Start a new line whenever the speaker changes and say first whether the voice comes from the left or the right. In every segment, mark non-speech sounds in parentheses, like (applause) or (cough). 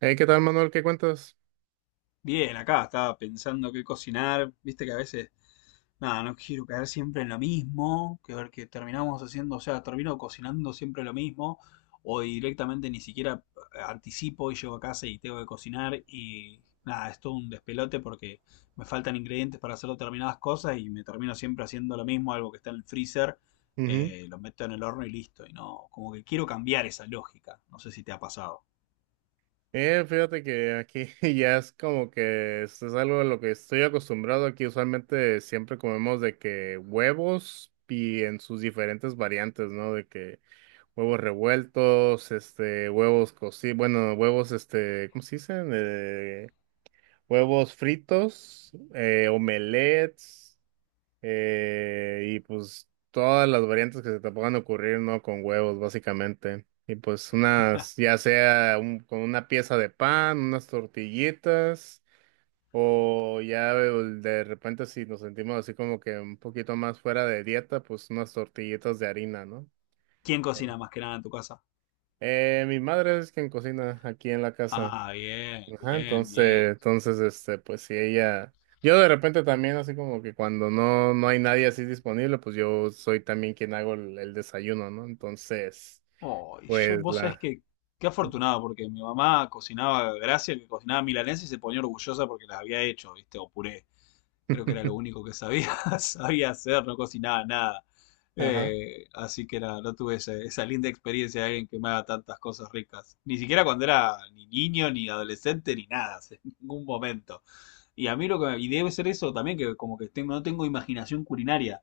right: Hey, ¿qué tal, Manuel? ¿Qué cuentas?
left: Bien, acá estaba pensando qué cocinar. Viste que a veces, nada, no quiero caer siempre en lo mismo, que ver que terminamos haciendo, o sea, termino cocinando siempre lo mismo, o directamente ni siquiera anticipo y llego a casa y tengo que cocinar y nada, es todo un despelote porque me faltan ingredientes para hacer determinadas cosas y me termino siempre haciendo lo mismo, algo que está en el freezer,
right: Ujú.
left: lo meto en el horno y listo. Y no, como que quiero cambiar esa lógica. No sé si te ha pasado.
right: Fíjate que aquí (laughs) ya es como que esto es algo a lo que estoy acostumbrado. Aquí usualmente siempre comemos de que huevos y en sus diferentes variantes, ¿no? De que huevos revueltos, este, huevos cocidos, bueno, huevos, este, ¿cómo se dicen? Huevos fritos, omelets. Y pues todas las variantes que se te puedan ocurrir, ¿no? Con huevos, básicamente. Y pues unas, ya sea con una pieza de pan, unas tortillitas, o ya de repente si nos sentimos así como que un poquito más fuera de dieta, pues unas tortillitas de harina, ¿no?
left: ¿Quién cocina más que nada en tu casa?
right: Mi madre es quien cocina aquí en la casa.
left: Ah, bien,
right: Ajá,
left: bien,
right: entonces,
left: bien.
right: entonces, este, pues si ella, yo de repente también así como que cuando no hay nadie así disponible, pues yo soy también quien hago el desayuno, ¿no? Entonces,
left: Oh, y yo,
right: pues
left: vos sabés que qué afortunado, porque mi mamá cocinaba, gracias, que cocinaba milanesa y se ponía orgullosa porque las había hecho, ¿viste? O puré. Creo que era lo
right: (laughs)
left: único que sabía, (laughs) sabía hacer, no cocinaba nada.
right: ajá,
left: Así que nada, no tuve esa linda experiencia de alguien que me haga tantas cosas ricas. Ni siquiera cuando era ni niño, ni adolescente, ni nada, (laughs) en ningún momento. Y a mí lo que, y debe ser eso también, que como que tengo, no tengo imaginación culinaria.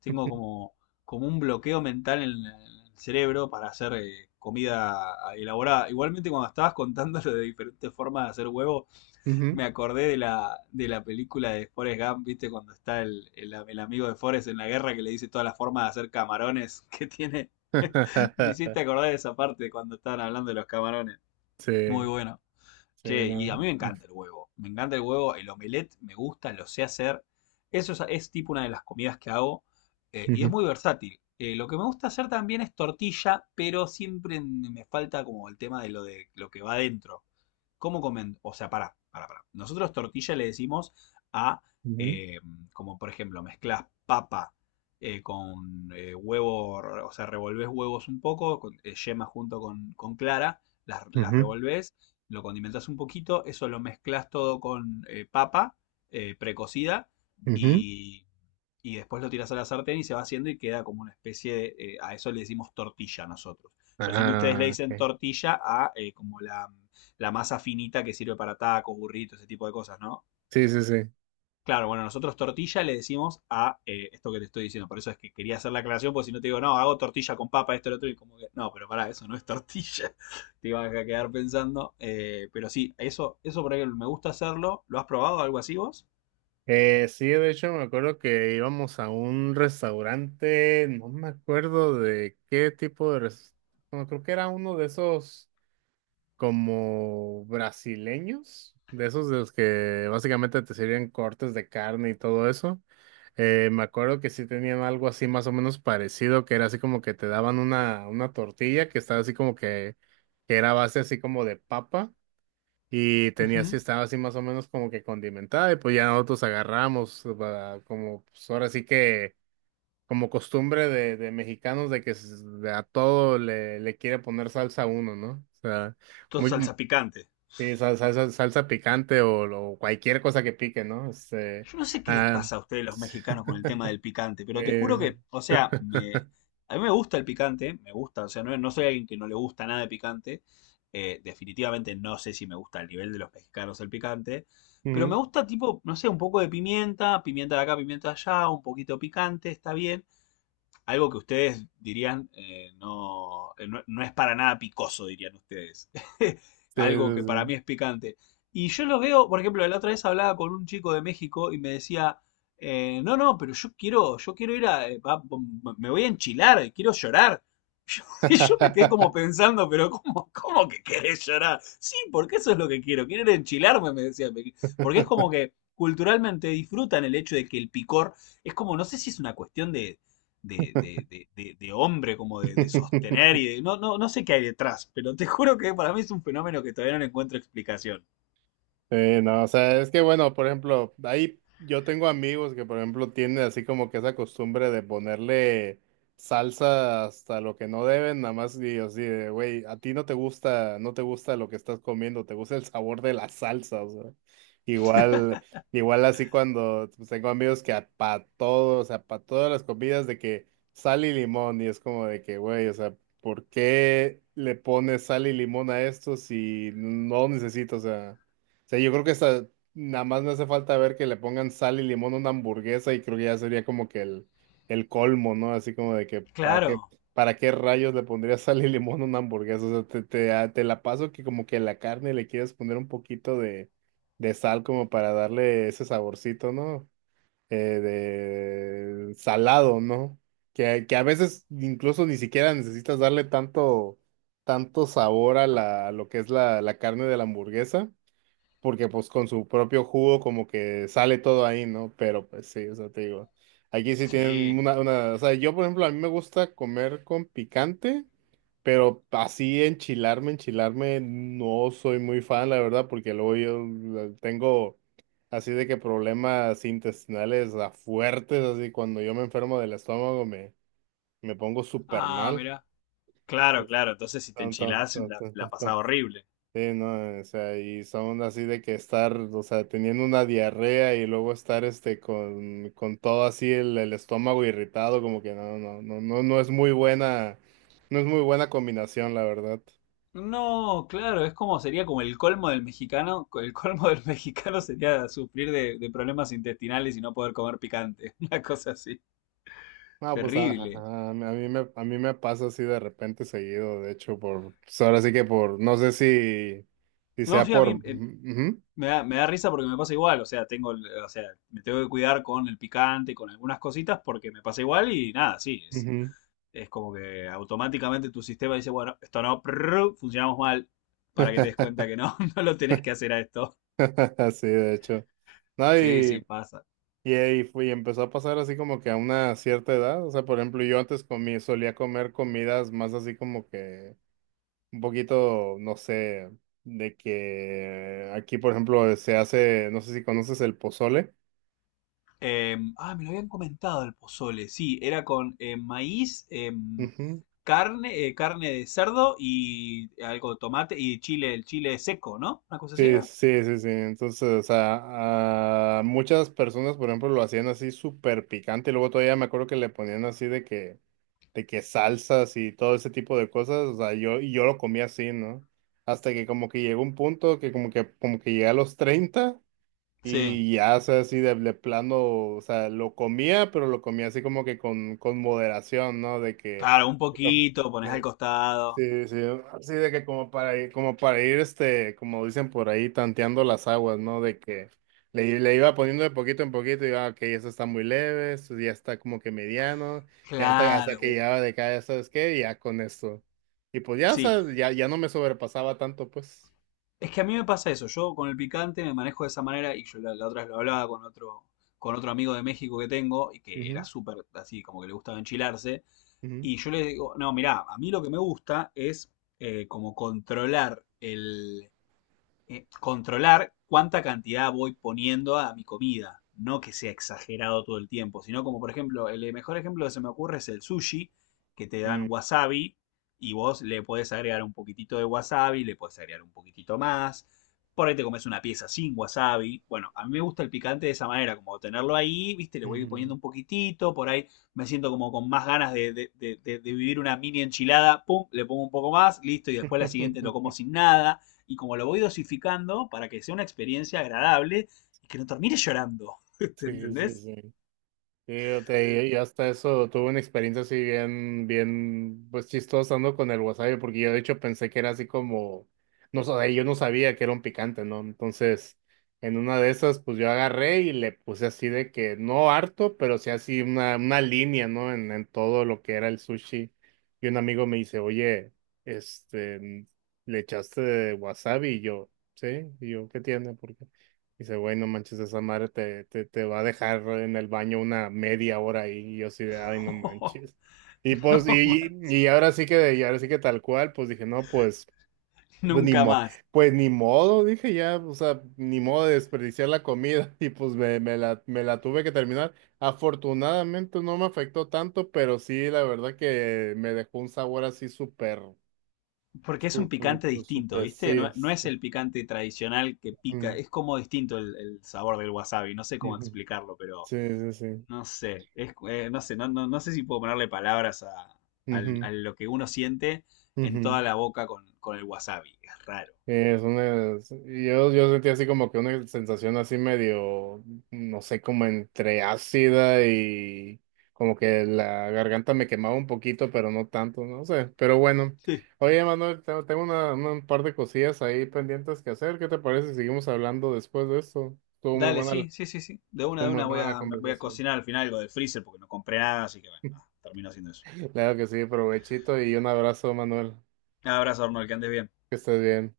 left: Tengo como un bloqueo mental en el cerebro para hacer comida elaborada. Igualmente cuando estabas contando lo de diferentes formas de hacer huevo,
right: ujú.
left: me acordé de la, película de Forrest Gump, ¿viste? Cuando está el amigo de Forrest en la guerra que le dice todas las formas de hacer camarones que tiene. (laughs) Me
right: (laughs)
left: hiciste acordar de esa parte cuando estaban hablando de los camarones.
right: Sí,
left: Muy bueno.
right: sí,
left: Che, y
right: no.
left: a mí me encanta el huevo. Me encanta el huevo, el omelette me gusta, lo sé hacer. Eso es tipo una de las comidas que hago y es
right: Ujú,
left: muy versátil. Lo que me gusta hacer también es tortilla, pero siempre me falta como el tema de lo que va adentro. ¿Cómo comen? O sea, pará, pará, pará. Nosotros tortilla le decimos a,
right: ujú,
left: eh, como por ejemplo, mezclas papa con huevo, o sea, revolvés huevos un poco, con, yema junto con clara, las
right: ujú,
left: revolvés, lo condimentas un poquito, eso lo mezclas todo con papa precocida
right: ujú.
left: y, y después lo tiras a la sartén y se va haciendo y queda como una especie de, a eso le decimos tortilla nosotros. Yo sé que ustedes le
right: Ah,
left: dicen
right: ok.
left: tortilla a como la masa finita que sirve para tacos, burritos, ese tipo de cosas, ¿no?
right: Sí, sí, sí.
left: Claro, bueno, nosotros tortilla le decimos a esto que te estoy diciendo. Por eso es que quería hacer la aclaración, porque si no te digo, no, hago tortilla con papa, esto, lo otro, y como que, no, pero pará, eso no es tortilla. (laughs) Te ibas a quedar pensando. Pero sí, eso por ahí me gusta hacerlo. ¿Lo has probado algo así vos?
right: Sí, de hecho me acuerdo que íbamos a un restaurante, no me acuerdo de qué tipo de restaurante, creo que era uno de esos como brasileños, de esos de los que básicamente te sirven cortes de carne y todo eso. Me acuerdo que sí tenían algo así más o menos parecido, que era así como que te daban una tortilla que estaba así como que era base así como de papa. Y tenía así,
left: Ujú.
right: estaba así más o menos como que condimentada, y pues ya nosotros agarramos, va, como pues ahora sí que, como costumbre de mexicanos, de a todo le quiere poner salsa a uno, ¿no? O sea,
left: Todo
right: muy, mu-
left: salsa picante.
right: sí, salsa picante o, cualquier cosa que pique, ¿no? Este,
left: Yo no sé qué les
right: ah,
left: pasa a ustedes los mexicanos con el tema del picante, pero te juro
right: eh,
left: que, o sea,
right: (laughs)
left: a mí me gusta el picante, me gusta, o sea, no, no soy alguien que no le gusta nada de picante, definitivamente no sé si me gusta el nivel de los mexicanos el picante, pero
right: Ujú.
left: me gusta tipo, no sé, un poco de pimienta, pimienta de acá, pimienta de allá, un poquito picante, está bien, algo que ustedes dirían no, no, no es para nada picoso, dirían ustedes. (laughs)
right: Sí,
left: Algo que para mí
right: sí,
left: es picante. Y yo lo veo, por ejemplo, la otra vez hablaba con un chico de México y me decía, no, no, pero yo quiero ir a, me voy a enchilar, quiero llorar. Yo- (laughs) y yo me quedé como pensando, pero ¿cómo, que querés llorar? Sí, porque eso es lo que quiero, quiero ir a enchilarme, me decía. Porque es como que culturalmente disfrutan el hecho de que el picor, es como, no sé si es una cuestión de hombre, como
right: sí.
left: de sostener
right: (laughs)
left: y de... No, no, no sé qué hay detrás, pero te (laughs) juro que para mí es un fenómeno que todavía no le encuentro explicación.
right: Sí, no, o sea, es que bueno, por ejemplo, ahí yo tengo amigos que, por ejemplo, tienen así como que esa costumbre de ponerle salsa hasta lo que no deben, nada más digo así de, güey, a ti no te gusta, no te gusta lo que estás comiendo, te gusta el sabor de la salsa, o sea, igual, igual así cuando pues, tengo amigos que para todo, o sea, para todas las comidas de que sal y limón, y es como de que, güey, o sea, ¿por qué le pones sal y limón a esto si no necesito, o sea? Sea, yo creo que hasta nada más me hace falta ver que le pongan sal y limón a una hamburguesa y creo que ya sería como que el colmo, ¿no? Así como de que,
left: Claro,
right: para qué rayos le pondrías sal y limón a una hamburguesa? O sea, te la paso que como que la carne le quieres poner un poquito de sal como para darle ese saborcito, ¿no? Eh, de salado, ¿no? Que a veces incluso ni siquiera necesitas darle tanto, tanto sabor a la, a lo que es la carne de la hamburguesa porque pues con su propio jugo como que sale todo ahí, ¿no? Pero pues sí, o sea, te digo, aquí sí tienen
left: sí.
right: o sea, yo por ejemplo, a mí me gusta comer con picante, pero así enchilarme, enchilarme, no soy muy fan, la verdad, porque luego yo tengo así de que problemas intestinales fuertes, así cuando yo me enfermo del estómago me pongo súper
left: Ah,
right: mal.
left: mirá. Claro,
right: Entonces,
left: claro, entonces si te
right: tan, tan,
left: enchilás
right: tan,
left: la,
right: tan,
left: la
right: tan, tan.
left: pasás horrible.
right: Sí, no, o sea, y son así de que estar, o sea, teniendo una diarrea y luego estar este con todo así el estómago irritado, como que no, no, no, no, no es muy buena, no es muy buena combinación, la verdad.
left: No, claro, es como sería como el colmo del mexicano. El colmo del (laughs) mexicano sería sufrir de problemas intestinales y no poder comer picante. (laughs) Una cosa así.
right: No, pues
left: Terrible.
right: a mí me pasa así de repente seguido, de hecho, por, pues, ahora sí que por, no sé si, si
left: No,
right: sea
left: sí, a
right: por,
left: mí eh,
right: ujú,
left: Me da, me da risa porque me pasa igual, o sea, tengo, o sea, me tengo que cuidar con el picante, con algunas cositas, porque me pasa igual y nada, sí, es,
right: ujú, (laughs)
left: es como que automáticamente tu sistema dice, bueno, esto no, prrr, funcionamos mal, para que te des cuenta que no, (laughs) no lo tenés que hacer a esto.
right: ujú, de hecho. No,
left: Sí, sí, pasa.
right: y ahí fue, y empezó a pasar así como que a una cierta edad. O sea, por ejemplo, yo antes comí, solía comer comidas más así como que un poquito, no sé, de que aquí, por ejemplo, se hace, no sé si conoces el pozole.
left: Ah, me lo habían comentado el pozole, sí, era con maíz,
right: Ujú.
left: carne de cerdo y algo de tomate y chile, el chile seco, ¿no? Una cosa así
right: Sí,
left: era.
right: sí, sí, sí. Entonces, o sea, a muchas personas, por ejemplo, lo hacían así súper picante y luego todavía me acuerdo que le ponían así de que salsas y todo ese tipo de cosas. O sea, yo, y yo lo comía así, ¿no? Hasta que como que llegó un punto que como que llegué a los 30
left: Sí.
right: y ya, o sea, así de plano, o sea, lo comía, pero lo comía así como que con moderación, ¿no? De que...
left: Claro, un poquito, pones al costado.
right: Sí, sí, así de que como para ir, este, como dicen por ahí, tanteando las aguas, ¿no? De que le iba poniendo de poquito en poquito y iba, ok, eso está muy leve, esto ya está como que mediano, y hasta
left: Claro,
right: que llegaba de cada, ¿sabes qué? Y ya con esto. Y pues ya, o
left: sí.
right: sea, ya, ya no me sobrepasaba tanto, pues.
left: Es que a mí me pasa eso. Yo con el picante me manejo de esa manera y yo la, otra vez lo hablaba con otro amigo de México que tengo y que era
right: Ujú,
left: súper así, como que le gustaba enchilarse.
right: ujú,
left: Y yo le digo, no, mirá, a mí lo que me gusta es como controlar controlar cuánta cantidad voy poniendo a mi comida. No que sea exagerado todo el tiempo, sino como por ejemplo, el mejor ejemplo que se me ocurre es el sushi, que te dan
right: mm,
left: wasabi y vos le podés agregar un poquitito de wasabi, le podés agregar un poquitito más. Por ahí te comes una pieza sin wasabi. Bueno, a mí me gusta el picante de esa manera, como tenerlo ahí, viste, le voy
right: ujú.
left: poniendo un poquitito, por ahí me siento como con más ganas de vivir una mini enchilada, pum, le pongo un poco más, listo, y después la siguiente lo como
right: (laughs)
left: sin nada y como lo voy dosificando para que sea una experiencia agradable y que no termine llorando. (laughs) ¿Te
right: Sí, sí,
left: entendés?
right: sí. Fíjate, y hasta eso tuve una experiencia así bien, bien, pues chistosa, ¿no? Con el wasabi, porque yo de hecho pensé que era así como, no sé, yo no sabía que era un picante, ¿no? Entonces, en una de esas, pues yo agarré y le puse así de que, no harto, pero sí así una línea, ¿no? En todo lo que era el sushi. Y un amigo me dice, oye, este, ¿le echaste wasabi? Y yo, sí, y yo, ¿qué tiene? Dice, güey, no manches, esa madre te va a dejar en el baño una media hora ahí. Y yo así de, ay, no
left: Oh,
right: manches. Y pues,
left: no,
right: y ahora sí que, y ahora sí que tal cual, pues dije, no, pues, pues ni
left: nunca
right: mo,
left: más.
right: pues ni modo, dije ya, o sea, ni modo de desperdiciar la comida. (laughs) Y pues me la tuve que terminar. Afortunadamente no me afectó tanto, pero sí, la verdad que me dejó un sabor así súper,
left: Porque es un
right: súper,
left: picante
right: súper,
left: distinto,
right: súper,
left: ¿viste?
right: sí.
left: No, no es el picante tradicional que pica,
right: Ujú,
left: es como distinto el, sabor del wasabi, no sé cómo
right: ujú.
left: explicarlo, pero
right: Sí, sí, sí.
left: no sé, no, no, no sé si puedo ponerle palabras a
right: Ujú,
left: lo que uno siente en
right: ujú.
left: toda la boca con el wasabi, es raro.
right: Sí, es una, yo sentí así como que una sensación así medio, no sé, como entre ácida y como que la garganta me quemaba un poquito, pero no tanto, no sé. Pero bueno, oye, Manuel, tengo un par de cosillas ahí pendientes que hacer. ¿Qué te parece si seguimos hablando después de esto?
left: Dale, sí, sí, sí, sí. De una,
right: Estuvo
left: de
right: muy
left: una
right: buena la
left: me voy a
right: conversación.
left: cocinar al final algo del freezer porque no compré nada, así que bueno, nada,
right: (laughs)
left: termino haciendo eso.
right: Claro que sí, provechito y un abrazo, Manuel.
left: Un abrazo, Arnold, que andes bien.
right: Que estés bien.